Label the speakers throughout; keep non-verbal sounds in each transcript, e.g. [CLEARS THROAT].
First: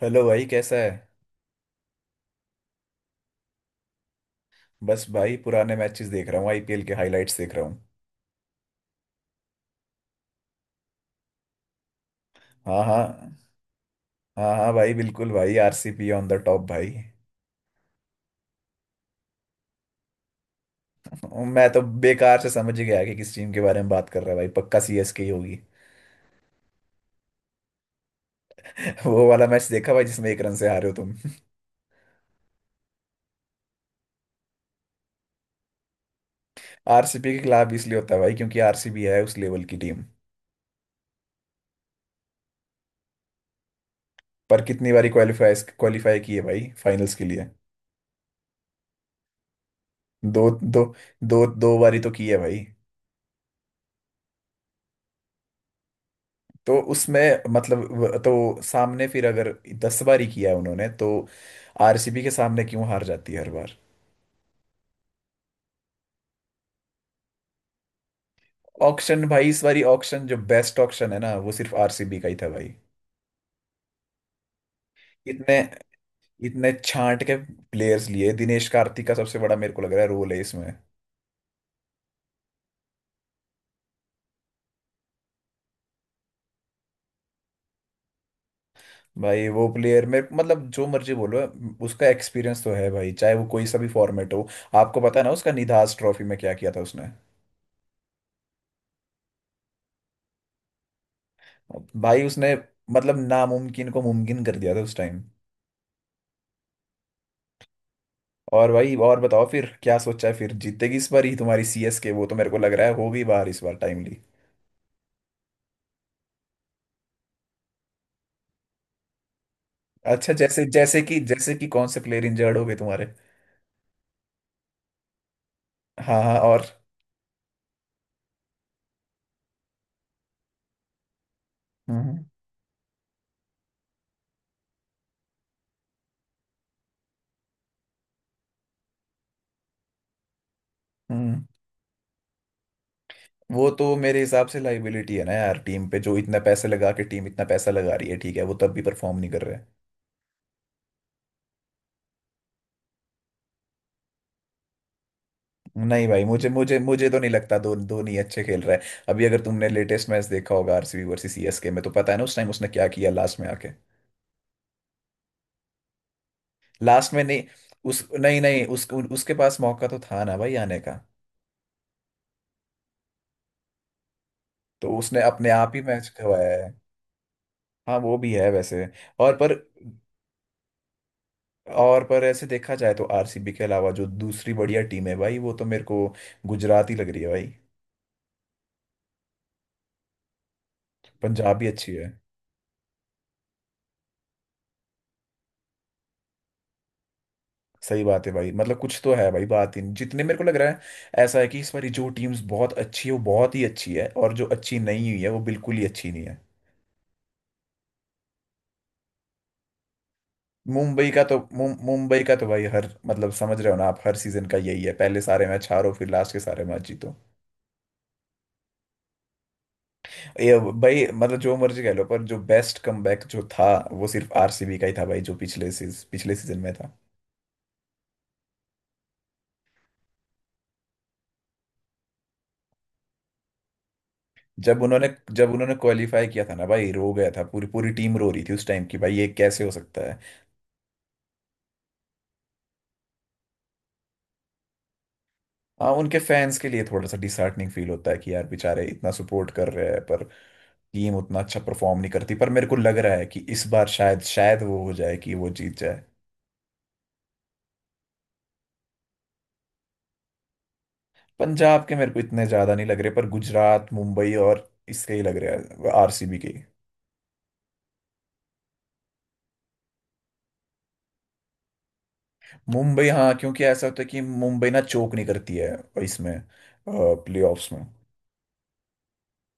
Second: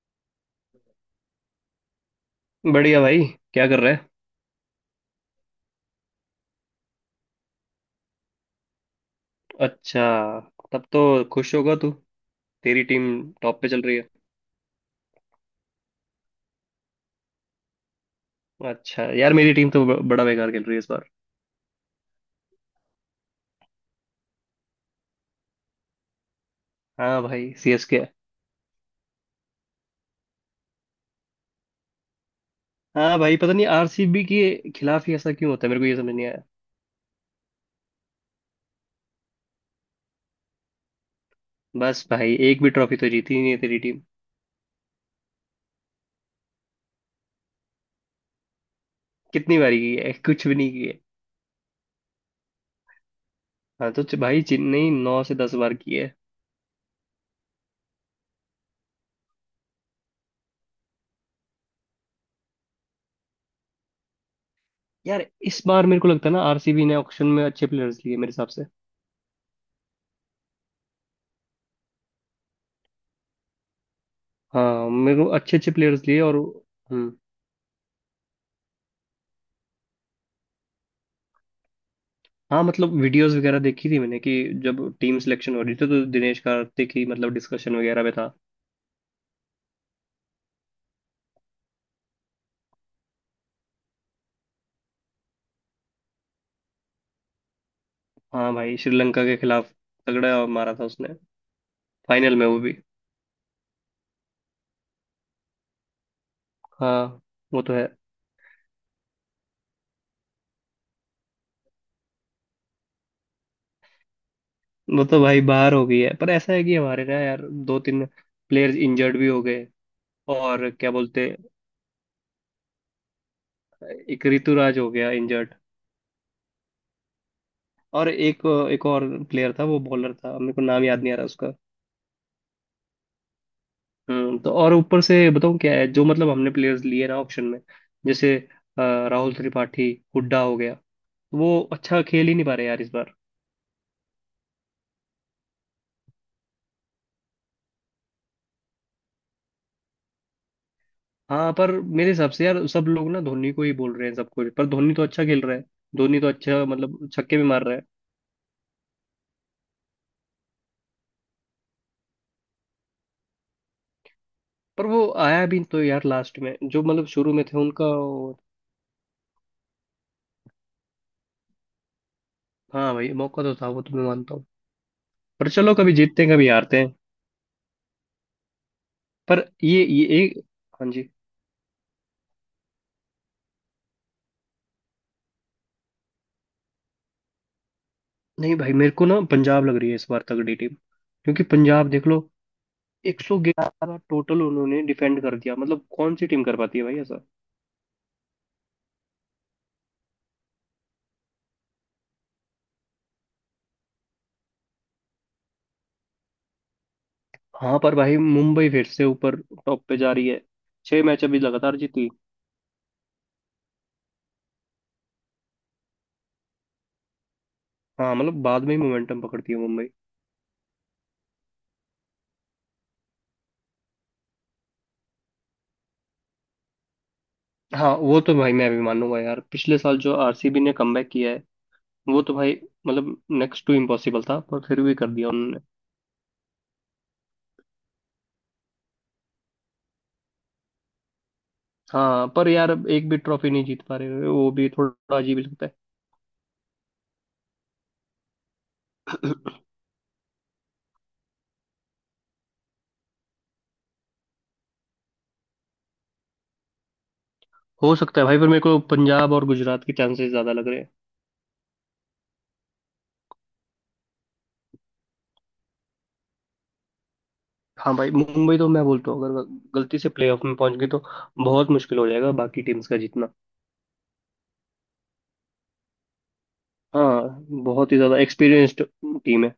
Speaker 1: Hello भाई कैसा है।
Speaker 2: बढ़िया भाई। क्या कर रहा है।
Speaker 1: बस भाई पुराने मैचेस देख रहा हूँ, आईपीएल के हाइलाइट्स देख रहा हूँ।
Speaker 2: अच्छा। तब तो खुश होगा तू।
Speaker 1: हाँ
Speaker 2: तेरी टीम
Speaker 1: हाँ।
Speaker 2: टॉप पे चल रही है।
Speaker 1: हाँ हाँ भाई, बिल्कुल भाई, आरसीपी ऑन द टॉप भाई।
Speaker 2: अच्छा यार मेरी टीम तो बड़ा बेकार खेल रही है इस बार।
Speaker 1: मैं तो बेकार से समझ ही गया कि किस टीम के बारे में बात कर रहा है भाई, पक्का सीएसके ही होगी।
Speaker 2: हाँ भाई सीएसके।
Speaker 1: [LAUGHS] वो वाला मैच देखा भाई जिसमें 1 रन से हारे हो तुम।
Speaker 2: हाँ भाई पता नहीं आरसीबी के खिलाफ ही ऐसा क्यों होता है मेरे को ये समझ नहीं आया।
Speaker 1: [LAUGHS] आरसीपी के खिलाफ भी इसलिए होता है भाई क्योंकि आरसीबी है उस लेवल की टीम।
Speaker 2: बस भाई एक भी ट्रॉफी तो जीती ही नहीं है तेरी टीम।
Speaker 1: पर कितनी बारी क्वालिफाई क्वालिफाई की है भाई फाइनल्स के लिए।
Speaker 2: कितनी बारी की है
Speaker 1: दो
Speaker 2: कुछ भी नहीं
Speaker 1: दो
Speaker 2: की है।
Speaker 1: दो दो बारी तो की है भाई।
Speaker 2: हाँ तो भाई चेन्नई 9 से 10 बार की है।
Speaker 1: तो उसमें मतलब तो सामने फिर अगर 10 बार ही किया है उन्होंने तो। आरसीबी के सामने क्यों हार जाती है हर बार।
Speaker 2: यार इस बार मेरे को लगता है ना आरसीबी ने ऑक्शन में अच्छे प्लेयर्स लिए मेरे हिसाब से।
Speaker 1: ऑक्शन भाई, इस बारी ऑक्शन जो बेस्ट ऑक्शन है ना वो सिर्फ आरसीबी का ही था भाई।
Speaker 2: हाँ मेरे को अच्छे
Speaker 1: इतने
Speaker 2: अच्छे प्लेयर्स लिए और।
Speaker 1: इतने
Speaker 2: हम्म।
Speaker 1: छांट के प्लेयर्स लिए, दिनेश कार्तिक का सबसे बड़ा मेरे को लग रहा है रोल है इसमें।
Speaker 2: हाँ मतलब वीडियोस वगैरह देखी थी मैंने कि जब टीम सिलेक्शन हो रही थी तो दिनेश कार्तिक ही मतलब डिस्कशन वगैरह में था।
Speaker 1: भाई वो प्लेयर मेरे मतलब जो मर्जी बोलो, उसका एक्सपीरियंस तो है भाई चाहे वो कोई सा भी फॉर्मेट हो। आपको पता है ना उसका निधास ट्रॉफी में क्या किया था उसने।
Speaker 2: हाँ भाई श्रीलंका के खिलाफ तगड़ा मारा था उसने।
Speaker 1: भाई
Speaker 2: फाइनल में
Speaker 1: उसने
Speaker 2: वो भी।
Speaker 1: मतलब नामुमकिन को मुमकिन कर दिया था उस टाइम।
Speaker 2: हाँ वो तो है।
Speaker 1: और भाई और बताओ फिर, क्या सोचा है फिर जीतेगी इस बार ही तुम्हारी सीएसके? वो तो मेरे को लग रहा है होगी बाहर इस बार टाइमली।
Speaker 2: वो तो भाई बाहर हो गई है पर ऐसा है कि हमारे ना यार दो तीन प्लेयर्स इंजर्ड भी हो गए।
Speaker 1: अच्छा जैसे
Speaker 2: और क्या बोलते।
Speaker 1: जैसे कि कौन से प्लेयर इंजर्ड हो गए तुम्हारे?
Speaker 2: एक ऋतुराज हो गया इंजर्ड।
Speaker 1: हाँ हाँ, और?
Speaker 2: और एक एक और प्लेयर था वो बॉलर था मेरे को नाम याद नहीं आ रहा उसका।
Speaker 1: हम्म हम्म
Speaker 2: तो और ऊपर से बताऊं क्या है जो मतलब हमने प्लेयर्स लिए ना ऑप्शन में जैसे अ, राहुल त्रिपाठी हुड्डा हो गया तो
Speaker 1: हम्म।
Speaker 2: वो अच्छा खेल ही नहीं पा रहे यार इस बार।
Speaker 1: वो तो मेरे हिसाब से लाइबिलिटी है ना यार, टीम पे जो इतना पैसा लगा के टीम इतना पैसा लगा रही है, ठीक है वो तब भी परफॉर्म नहीं कर रहे हैं।
Speaker 2: हाँ पर मेरे हिसाब से यार सब लोग ना धोनी को ही बोल रहे हैं सब कुछ पर धोनी तो अच्छा खेल रहा है।
Speaker 1: नहीं
Speaker 2: धोनी
Speaker 1: भाई,
Speaker 2: तो
Speaker 1: मुझे
Speaker 2: अच्छा
Speaker 1: मुझे मुझे
Speaker 2: मतलब
Speaker 1: तो नहीं
Speaker 2: छक्के भी
Speaker 1: लगता
Speaker 2: मार
Speaker 1: दो
Speaker 2: रहा है।
Speaker 1: धोनी अच्छे खेल रहा है। अभी अगर तुमने लेटेस्ट मैच देखा होगा आरसीबी वर्सेस सीएसके में तो पता है ना उस टाइम उसने क्या किया लास्ट में आके।
Speaker 2: पर वो आया भी तो यार लास्ट में जो मतलब
Speaker 1: लास्ट में
Speaker 2: शुरू
Speaker 1: नहीं।
Speaker 2: में थे उनका
Speaker 1: उस
Speaker 2: वो-
Speaker 1: नहीं नहीं उसके पास मौका तो था ना भाई आने का।
Speaker 2: हाँ भाई मौका तो था वो तो मैं मानता हूँ।
Speaker 1: तो उसने
Speaker 2: पर
Speaker 1: अपने आप
Speaker 2: चलो
Speaker 1: ही
Speaker 2: कभी
Speaker 1: मैच
Speaker 2: जीतते हैं कभी
Speaker 1: खवाया है।
Speaker 2: हारते हैं।
Speaker 1: हाँ वो भी है वैसे। और
Speaker 2: पर
Speaker 1: पर
Speaker 2: ये एक। हाँ जी।
Speaker 1: और पर ऐसे देखा जाए तो आरसीबी के अलावा जो दूसरी बढ़िया टीम है भाई, वो तो मेरे को गुजरात ही लग रही है भाई।
Speaker 2: नहीं भाई मेरे को ना पंजाब लग रही है इस बार तगड़ी टीम। क्योंकि
Speaker 1: पंजाब भी
Speaker 2: पंजाब
Speaker 1: अच्छी
Speaker 2: देख
Speaker 1: है।
Speaker 2: लो 111 टोटल उन्होंने डिफेंड कर दिया मतलब कौन सी टीम कर पाती है भाई ऐसा।
Speaker 1: सही बात है भाई मतलब कुछ तो है भाई, बात ही नहीं जितने मेरे को लग रहा है। ऐसा है कि इस बारी जो टीम्स बहुत अच्छी है वो बहुत ही अच्छी है, और जो अच्छी नहीं हुई है वो बिल्कुल ही अच्छी नहीं है।
Speaker 2: हाँ पर भाई मुंबई फिर से ऊपर टॉप पे जा रही है। छह
Speaker 1: मुंबई का
Speaker 2: मैच
Speaker 1: तो
Speaker 2: अभी लगातार जीती।
Speaker 1: मुंबई का तो भाई हर मतलब समझ रहे हो ना आप, हर सीजन का यही है, पहले सारे मैच हारो फिर लास्ट के सारे मैच जीतो।
Speaker 2: हाँ मतलब बाद में ही मोमेंटम पकड़ती है मुंबई।
Speaker 1: ये भाई मतलब जो मर्जी कह लो, पर जो बेस्ट कमबैक जो था वो सिर्फ आरसीबी का ही था भाई, जो पिछले पिछले सीजन में था।
Speaker 2: हाँ वो तो भाई मैं भी मानूंगा यार पिछले साल जो आरसीबी ने कमबैक किया है वो तो भाई मतलब नेक्स्ट टू इम्पॉसिबल था पर फिर
Speaker 1: जब
Speaker 2: भी
Speaker 1: उन्होंने
Speaker 2: कर दिया
Speaker 1: जब
Speaker 2: उन्होंने।
Speaker 1: उन्होंने क्वालिफाई किया था ना भाई, रो गया था, पूरी पूरी टीम रो रही थी उस टाइम की भाई ये कैसे हो सकता है।
Speaker 2: हाँ पर यार अब एक भी ट्रॉफी नहीं जीत पा रहे वो भी थोड़ा अजीब ही लगता
Speaker 1: हाँ उनके फैंस के लिए थोड़ा सा डिसहार्टनिंग फील होता है कि यार बेचारे इतना
Speaker 2: है।
Speaker 1: सपोर्ट
Speaker 2: [COUGHS]
Speaker 1: कर रहे हैं पर टीम उतना अच्छा परफॉर्म नहीं करती, पर मेरे को लग रहा है कि इस बार शायद शायद वो हो जाए कि वो जीत जाए।
Speaker 2: [CLEARS THROAT] हो सकता है भाई पर मेरे को पंजाब और गुजरात के चांसेस ज्यादा लग रहे हैं।
Speaker 1: पंजाब के मेरे को इतने ज्यादा नहीं लग रहे, पर गुजरात मुंबई और इसके ही लग रहे हैं आरसीबी के ही।
Speaker 2: हाँ भाई मुंबई तो मैं बोलता हूँ अगर गलती से प्लेऑफ में पहुंच गई तो बहुत मुश्किल हो जाएगा बाकी टीम्स का
Speaker 1: मुंबई
Speaker 2: जीतना।
Speaker 1: हाँ, क्योंकि ऐसा होता है कि मुंबई ना चोक नहीं करती है इसमें
Speaker 2: हाँ
Speaker 1: प्लेऑफ्स में।
Speaker 2: बहुत ही ज्यादा एक्सपीरियंस्ड टीम है।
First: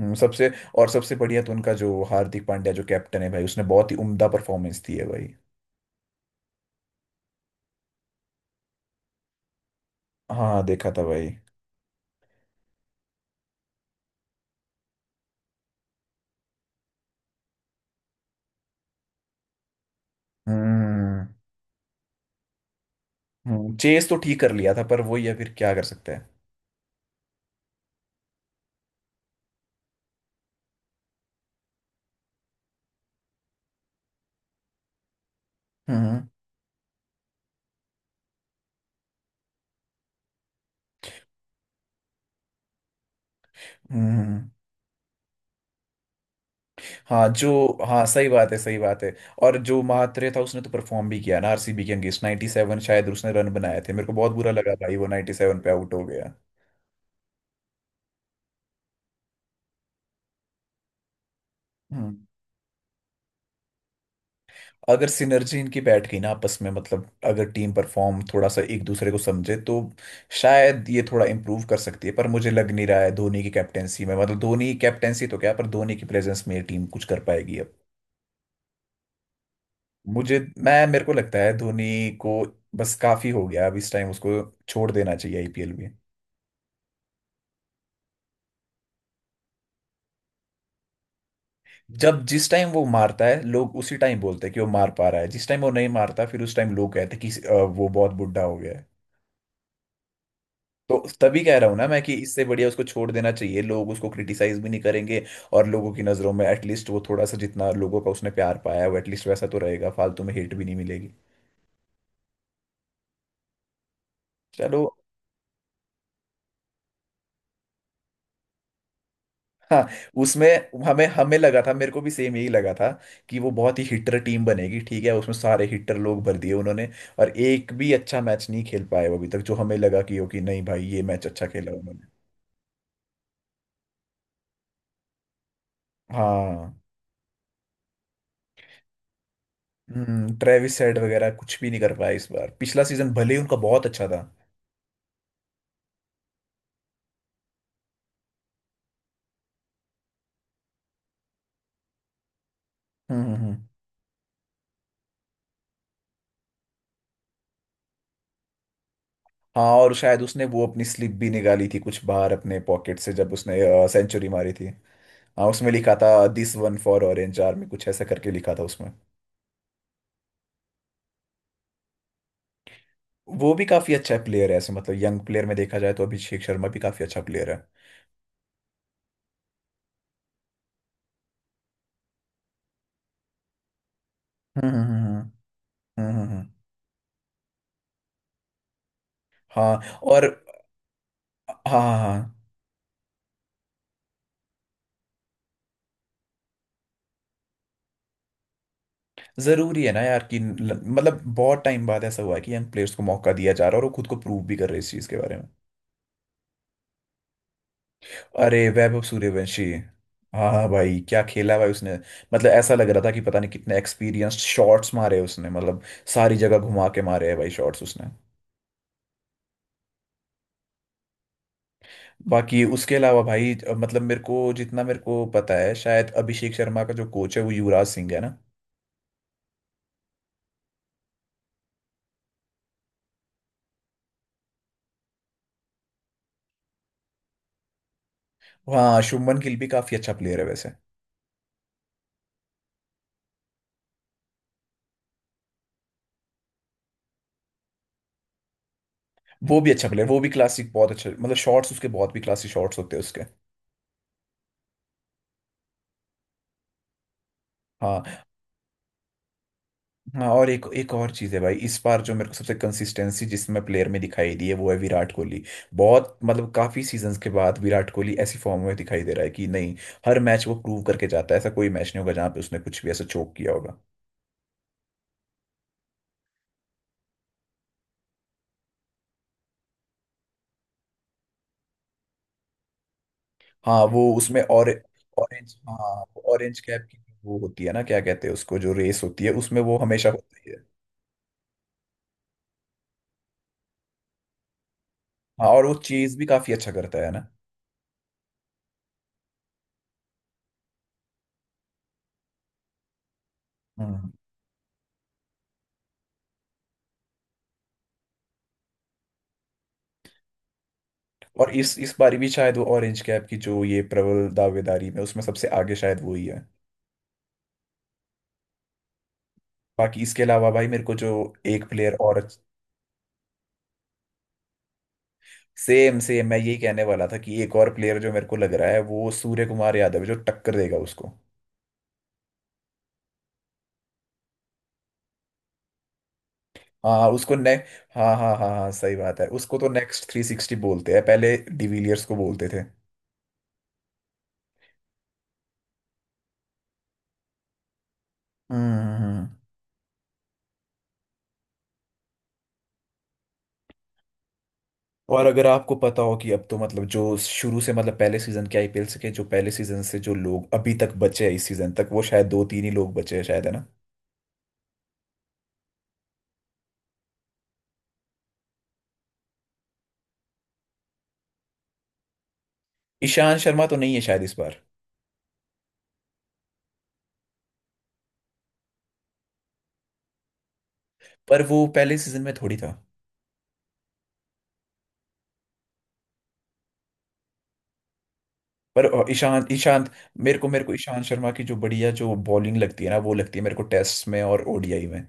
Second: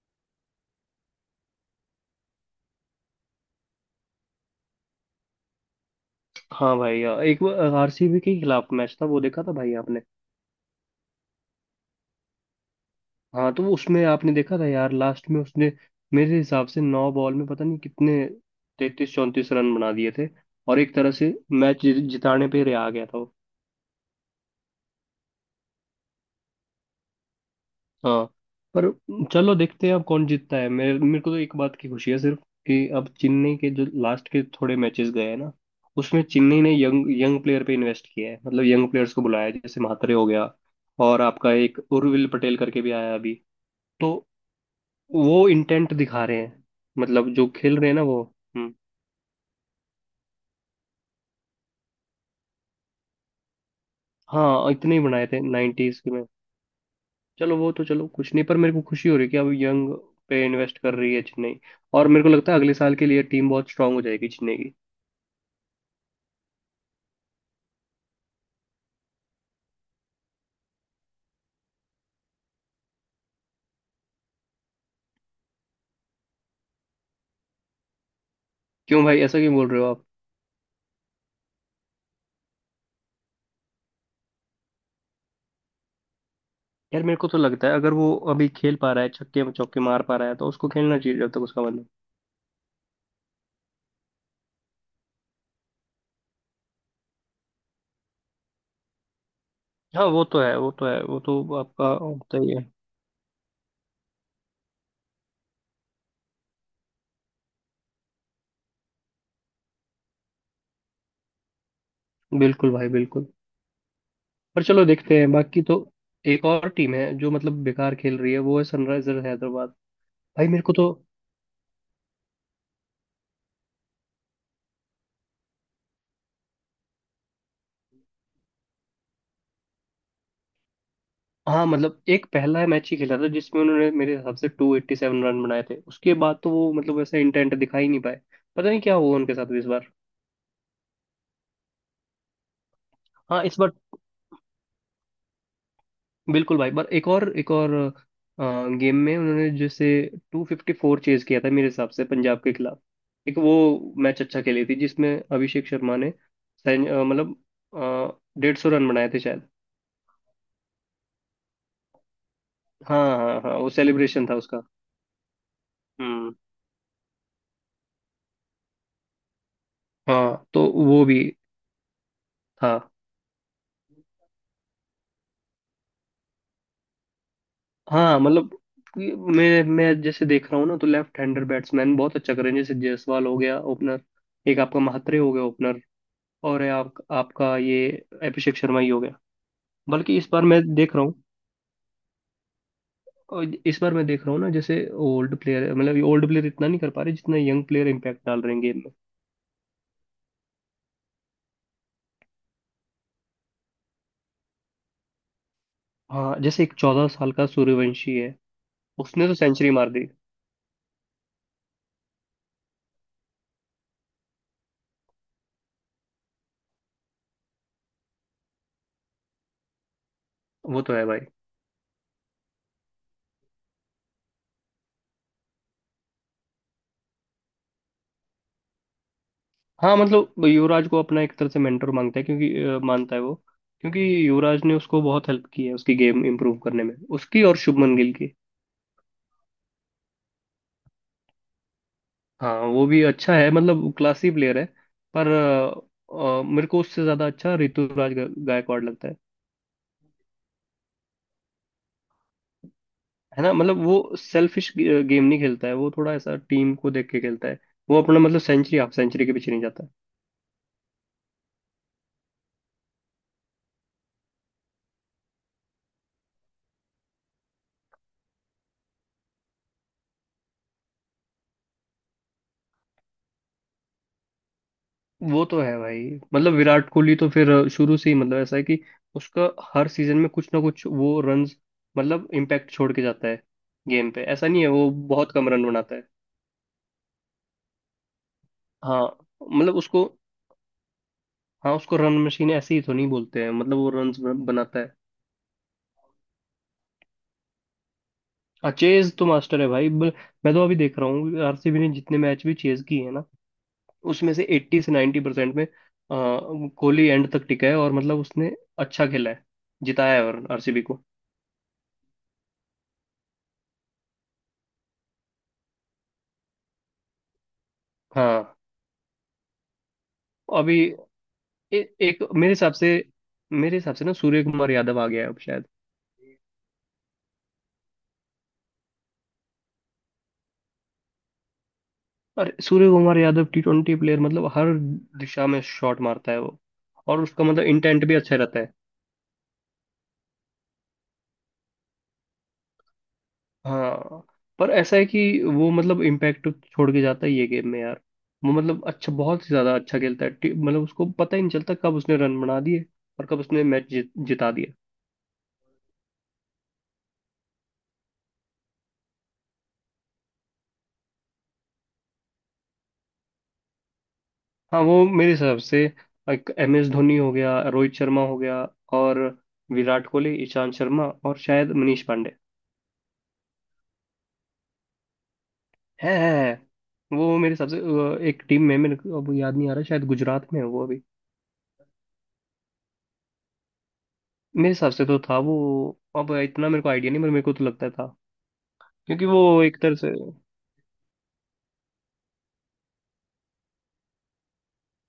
Speaker 1: सबसे और सबसे बढ़िया तो उनका जो हार्दिक पांड्या जो कैप्टन है भाई, उसने बहुत ही उम्दा परफॉर्मेंस दी है भाई।
Speaker 2: हाँ भाई यार एक बार आरसीबी के खिलाफ मैच था वो देखा था भाई आपने।
Speaker 1: हाँ देखा था भाई।
Speaker 2: हाँ तो उसमें आपने देखा था यार लास्ट में उसने मेरे हिसाब से नौ बॉल में पता नहीं कितने 33 34 रन बना दिए थे और एक तरह
Speaker 1: हम्म
Speaker 2: से मैच जिताने पे रहा गया था वो।
Speaker 1: चेस तो ठीक कर लिया था पर वही है फिर क्या कर सकते हैं।
Speaker 2: हाँ। पर चलो देखते हैं अब कौन जीतता है मेरे मेरे को तो एक बात की खुशी है सिर्फ कि अब चेन्नई के जो लास्ट के थोड़े मैचेस गए हैं ना उसमें
Speaker 1: हम्म
Speaker 2: चेन्नई ने यंग यंग प्लेयर पे इन्वेस्ट किया है मतलब यंग प्लेयर्स को बुलाया है, जैसे म्हात्रे हो गया और आपका एक उर्विल पटेल करके भी आया अभी। तो
Speaker 1: हम्म हम्म।
Speaker 2: वो इंटेंट दिखा रहे हैं
Speaker 1: हाँ
Speaker 2: मतलब जो
Speaker 1: जो।
Speaker 2: खेल रहे हैं ना
Speaker 1: हाँ
Speaker 2: वो।
Speaker 1: सही बात है,
Speaker 2: हम्म।
Speaker 1: सही बात है। और जो महात्रे था उसने तो परफॉर्म भी किया ना आरसीबी के अगेंस्ट 97 शायद उसने रन बनाए थे, मेरे को बहुत बुरा
Speaker 2: हाँ
Speaker 1: लगा
Speaker 2: इतने
Speaker 1: भाई
Speaker 2: ही
Speaker 1: वो
Speaker 2: बनाए थे
Speaker 1: 97 पे आउट
Speaker 2: नाइन्टीज
Speaker 1: हो
Speaker 2: के में।
Speaker 1: गया।
Speaker 2: चलो वो तो चलो कुछ नहीं पर मेरे को खुशी हो रही है कि अब यंग पे इन्वेस्ट कर रही है चेन्नई। और
Speaker 1: हम्म।
Speaker 2: मेरे को लगता है अगले साल के लिए टीम बहुत स्ट्रांग हो जाएगी चेन्नई की।
Speaker 1: अगर सिनर्जी इनकी बैठ गई ना आपस में मतलब अगर टीम परफॉर्म थोड़ा सा एक दूसरे को समझे तो शायद ये थोड़ा इम्प्रूव कर सकती है, पर मुझे लग नहीं रहा है धोनी की कैप्टेंसी में, मतलब धोनी की कैप्टेंसी तो क्या, पर धोनी की प्रेजेंस में ये टीम कुछ कर पाएगी अब।
Speaker 2: क्यों भाई ऐसा क्यों बोल रहे हो आप।
Speaker 1: मुझे मैं मेरे को लगता है धोनी को बस काफी हो गया अब, इस टाइम उसको छोड़ देना चाहिए आईपीएल भी।
Speaker 2: यार मेरे को तो लगता है अगर वो अभी खेल पा रहा है छक्के चौके मार पा रहा है तो उसको खेलना चाहिए जब तक उसका मन हो।
Speaker 1: जब जिस टाइम वो मारता है लोग उसी टाइम बोलते हैं कि वो मार पा रहा है, जिस टाइम वो नहीं मारता फिर उस टाइम लोग कहते हैं कि वो बहुत बुढ़ा हो गया है।
Speaker 2: हाँ वो तो है वो तो
Speaker 1: तो
Speaker 2: है वो
Speaker 1: तभी
Speaker 2: तो
Speaker 1: कह रहा हूँ ना
Speaker 2: आपका
Speaker 1: मैं कि
Speaker 2: होता
Speaker 1: इससे
Speaker 2: ही है।
Speaker 1: बढ़िया उसको छोड़ देना चाहिए, लोग उसको क्रिटिसाइज भी नहीं करेंगे, और लोगों की नज़रों में एटलीस्ट वो थोड़ा सा, जितना लोगों का उसने प्यार पाया है वो एटलीस्ट वैसा तो रहेगा, फालतू में हेट भी नहीं मिलेगी।
Speaker 2: बिल्कुल भाई बिल्कुल। पर
Speaker 1: चलो।
Speaker 2: चलो देखते हैं बाकी तो। एक और टीम है जो मतलब बेकार खेल रही है वो है सनराइजर हैदराबाद।
Speaker 1: हाँ उसमें।
Speaker 2: भाई मेरे को तो।
Speaker 1: हमें हमें लगा था, मेरे को भी सेम यही लगा था कि वो बहुत ही हिटर टीम बनेगी, ठीक है उसमें सारे हिटर लोग भर दिए उन्होंने, और एक भी अच्छा मैच नहीं खेल पाए वो अभी तक, जो हमें लगा कि ओके नहीं भाई ये मैच अच्छा
Speaker 2: हाँ
Speaker 1: खेला
Speaker 2: मतलब
Speaker 1: उन्होंने।
Speaker 2: एक पहला मैच ही खेला था जिसमें उन्होंने मेरे हिसाब से 287 रन बनाए थे उसके बाद तो वो
Speaker 1: हाँ।
Speaker 2: मतलब वैसा इंटेंट दिखा ही नहीं पाए। पता नहीं क्या हुआ उनके साथ इस बार।
Speaker 1: हम्म। ट्रेविस हेड वगैरह कुछ भी नहीं कर पाए इस बार, पिछला सीजन भले ही
Speaker 2: हाँ
Speaker 1: उनका
Speaker 2: इस बार
Speaker 1: बहुत अच्छा था।
Speaker 2: बिल्कुल भाई पर एक और गेम में उन्होंने जैसे 254 चेज किया था मेरे हिसाब से पंजाब के खिलाफ।
Speaker 1: हम्म
Speaker 2: एक
Speaker 1: हम्म,
Speaker 2: वो
Speaker 1: हम्म।
Speaker 2: मैच अच्छा खेली थी जिसमें अभिषेक शर्मा ने मतलब 150 रन बनाए थे शायद।
Speaker 1: हाँ और शायद उसने वो अपनी स्लिप भी निकाली थी कुछ बाहर अपने पॉकेट से
Speaker 2: हाँ
Speaker 1: जब
Speaker 2: हाँ
Speaker 1: उसने
Speaker 2: हाँ वो सेलिब्रेशन
Speaker 1: सेंचुरी
Speaker 2: था
Speaker 1: मारी
Speaker 2: उसका।
Speaker 1: थी। हाँ उसमें लिखा था
Speaker 2: हम्म।
Speaker 1: This one for orange army, कुछ ऐसा करके लिखा था उसमें।
Speaker 2: हाँ तो वो भी था।
Speaker 1: वो भी काफी अच्छा प्लेयर है, ऐसे मतलब यंग प्लेयर में देखा जाए तो अभिषेक शर्मा भी काफी अच्छा प्लेयर है।
Speaker 2: हाँ मतलब कि मैं जैसे देख रहा हूँ ना तो लेफ्ट हैंडर बैट्समैन बहुत अच्छा कर रहे हैं जैसे जायसवाल हो गया ओपनर। एक
Speaker 1: हम्म
Speaker 2: आपका
Speaker 1: हम्म
Speaker 2: महात्रे
Speaker 1: हम्म
Speaker 2: हो गया ओपनर।
Speaker 1: हम्म, हम्म, हम्म,
Speaker 2: और है आपका ये अभिषेक शर्मा ही हो गया।
Speaker 1: हाँ
Speaker 2: बल्कि
Speaker 1: और।
Speaker 2: इस बार मैं देख रहा हूँ।
Speaker 1: हाँ हाँ हाँ,
Speaker 2: और इस बार मैं देख रहा हूँ ना जैसे ओल्ड प्लेयर मतलब ओल्ड प्लेयर इतना नहीं कर पा रहे जितना यंग प्लेयर इम्पैक्ट डाल रहे हैं गेम में।
Speaker 1: जरूरी है ना यार कि मतलब बहुत टाइम बाद ऐसा हुआ है कि यंग प्लेयर्स को मौका दिया जा रहा है और वो खुद को प्रूव भी कर रहे हैं इस चीज के बारे में।
Speaker 2: हाँ जैसे एक 14 साल का सूर्यवंशी है।
Speaker 1: अरे वैभव
Speaker 2: उसने तो
Speaker 1: सूर्यवंशी।
Speaker 2: सेंचुरी मार दी।
Speaker 1: हाँ हाँ भाई क्या खेला भाई उसने, मतलब ऐसा लग रहा था कि पता नहीं कितने एक्सपीरियंस्ड शॉट्स मारे उसने, मतलब सारी जगह घुमा के मारे हैं भाई शॉट्स उसने।
Speaker 2: वो तो है भाई।
Speaker 1: बाकी उसके अलावा भाई मतलब मेरे को जितना मेरे को पता है शायद अभिषेक शर्मा का जो कोच है वो युवराज सिंह है ना।
Speaker 2: हाँ मतलब युवराज को अपना एक तरह से मेंटर मांगता है क्योंकि मानता है वो क्योंकि युवराज ने उसको बहुत हेल्प की है उसकी गेम इंप्रूव करने में उसकी और शुभमन गिल की।
Speaker 1: हाँ शुभमन गिल भी काफी अच्छा प्लेयर है वैसे।
Speaker 2: हाँ वो भी अच्छा है मतलब क्लासी प्लेयर है। पर मेरे को उससे ज्यादा अच्छा ऋतुराज गायकवाड़ लगता है।
Speaker 1: वो भी अच्छा प्लेयर, वो भी क्लासिक बहुत अच्छा, मतलब शॉट्स उसके, बहुत भी क्लासिक शॉट्स होते हैं उसके।
Speaker 2: है ना मतलब वो सेल्फिश गेम नहीं खेलता है वो थोड़ा ऐसा टीम को देख के खेलता है। वो अपना
Speaker 1: हाँ।
Speaker 2: मतलब सेंचुरी हाफ सेंचुरी के पीछे नहीं जाता है।
Speaker 1: हाँ और एक एक और चीज़ है भाई इस बार जो मेरे को सबसे कंसिस्टेंसी जिसमें प्लेयर में दिखाई दी है वो है विराट कोहली। बहुत मतलब काफी सीजन्स के बाद विराट कोहली ऐसी फॉर्म में दिखाई दे रहा है कि नहीं, हर मैच वो प्रूव करके जाता है, ऐसा कोई मैच नहीं होगा जहाँ पे उसने कुछ भी ऐसा चोक किया होगा।
Speaker 2: वो तो है भाई मतलब विराट कोहली तो फिर शुरू से ही मतलब ऐसा है कि उसका हर सीजन में कुछ ना कुछ वो रन मतलब इम्पैक्ट छोड़ के जाता है
Speaker 1: हाँ वो
Speaker 2: गेम पे
Speaker 1: उसमें
Speaker 2: ऐसा नहीं
Speaker 1: और।
Speaker 2: है वो बहुत कम
Speaker 1: ऑरेंज
Speaker 2: रन बनाता है।
Speaker 1: हाँ, ऑरेंज कैप की वो होती है ना, क्या कहते हैं उसको, जो रेस
Speaker 2: हाँ
Speaker 1: होती है उसमें
Speaker 2: मतलब
Speaker 1: वो
Speaker 2: उसको।
Speaker 1: हमेशा होता ही है।
Speaker 2: हाँ उसको रन मशीन ऐसे ही तो नहीं बोलते हैं मतलब वो रन बनाता है।
Speaker 1: हाँ और वो चेज भी काफी अच्छा करता है ना।
Speaker 2: हाँ चेज तो मास्टर है भाई। मैं तो अभी देख रहा हूँ आरसीबी ने जितने मैच भी चेज किए हैं ना
Speaker 1: हम्म।
Speaker 2: उसमें से 80 से 90% में कोहली एंड तक टिका है और मतलब उसने अच्छा खेला है। जिताया है और आरसीबी को।
Speaker 1: और इस बार भी शायद वो ऑरेंज कैप की जो ये प्रबल दावेदारी में उसमें सबसे आगे शायद वो ही है।
Speaker 2: हाँ
Speaker 1: बाकी इसके अलावा भाई
Speaker 2: अभी
Speaker 1: मेरे को जो एक प्लेयर और।
Speaker 2: एक मेरे हिसाब से ना सूर्य कुमार यादव आ गया है अब शायद।
Speaker 1: सेम सेम मैं यही कहने वाला था कि एक और प्लेयर जो मेरे को लग रहा है वो सूर्य कुमार यादव है, जो टक्कर देगा उसको।
Speaker 2: और Suryakumar Yadav T20 player मतलब हर दिशा में शॉट मारता है वो।
Speaker 1: हाँ
Speaker 2: और
Speaker 1: उसको
Speaker 2: उसका
Speaker 1: ने।
Speaker 2: मतलब इंटेंट
Speaker 1: हाँ
Speaker 2: भी
Speaker 1: हाँ
Speaker 2: अच्छा
Speaker 1: हाँ
Speaker 2: रहता
Speaker 1: हाँ
Speaker 2: है।
Speaker 1: सही बात है, उसको तो नेक्स्ट थ्री सिक्सटी बोलते हैं, पहले डिविलियर्स को बोलते थे।
Speaker 2: हाँ पर ऐसा है कि वो मतलब इम्पैक्ट छोड़ के जाता है ये गेम में यार। वो मतलब
Speaker 1: हम्म
Speaker 2: अच्छा
Speaker 1: हम्म।
Speaker 2: बहुत ही ज्यादा अच्छा खेलता है मतलब उसको पता ही नहीं चलता कब उसने रन बना दिए। और कब उसने मैच जिता दिया।
Speaker 1: और अगर आपको पता हो कि अब तो मतलब जो शुरू से, मतलब पहले सीजन के आईपीएल से के, जो पहले सीजन से जो लोग अभी तक बचे हैं इस सीजन तक, वो शायद दो तीन ही लोग बचे हैं शायद, है ना।
Speaker 2: हाँ वो मेरे हिसाब से एमएस धोनी हो गया रोहित शर्मा हो गया और विराट कोहली ईशांत शर्मा और शायद मनीष पांडे।
Speaker 1: ईशांत शर्मा तो नहीं है शायद इस बार।
Speaker 2: है, है। वो मेरे हिसाब से एक टीम में मेरे को अब याद नहीं आ रहा शायद गुजरात में है वो अभी।
Speaker 1: पर वो पहले सीजन में थोड़ी था।
Speaker 2: मेरे हिसाब से तो था वो। अब इतना मेरे को आइडिया नहीं पर मेरे को तो लगता था
Speaker 1: पर
Speaker 2: क्योंकि
Speaker 1: ईशांत
Speaker 2: वो एक
Speaker 1: ईशांत
Speaker 2: तरह से।
Speaker 1: मेरे को ईशांत शर्मा की जो बढ़िया जो बॉलिंग लगती है ना वो लगती है मेरे को टेस्ट में और ओडीआई में।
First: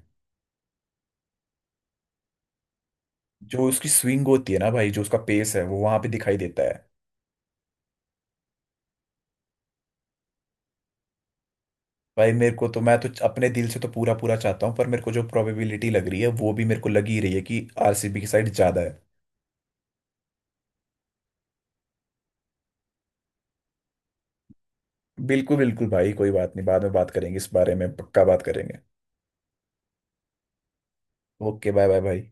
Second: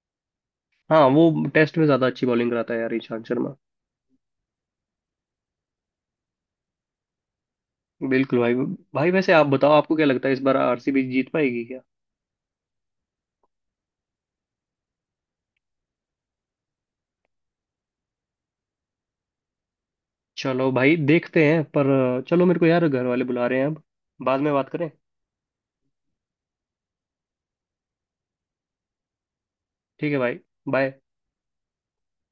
Speaker 2: हाँ वो टेस्ट में ज्यादा अच्छी बॉलिंग कराता है यार ईशांत शर्मा।
Speaker 1: जो उसकी स्विंग होती है ना भाई, जो उसका पेस है वो वहां पे दिखाई देता है।
Speaker 2: बिल्कुल भाई। भाई वैसे आप बताओ आपको क्या लगता है इस बार आरसीबी जीत पाएगी क्या।
Speaker 1: भाई मेरे को तो, मैं तो अपने दिल से तो पूरा पूरा चाहता हूँ, पर मेरे को जो प्रोबेबिलिटी लग रही है वो भी मेरे को लग ही रही है कि आरसीबी की साइड ज्यादा है।
Speaker 2: चलो भाई देखते हैं पर चलो मेरे को यार घर वाले बुला रहे हैं अब बाद में बात करें।
Speaker 1: बिल्कुल बिल्कुल भाई कोई बात नहीं, बाद में बात करेंगे, इस बारे में पक्का बात करेंगे।
Speaker 2: ठीक है भाई। बाय।
Speaker 1: ओके बाय बाय भाई।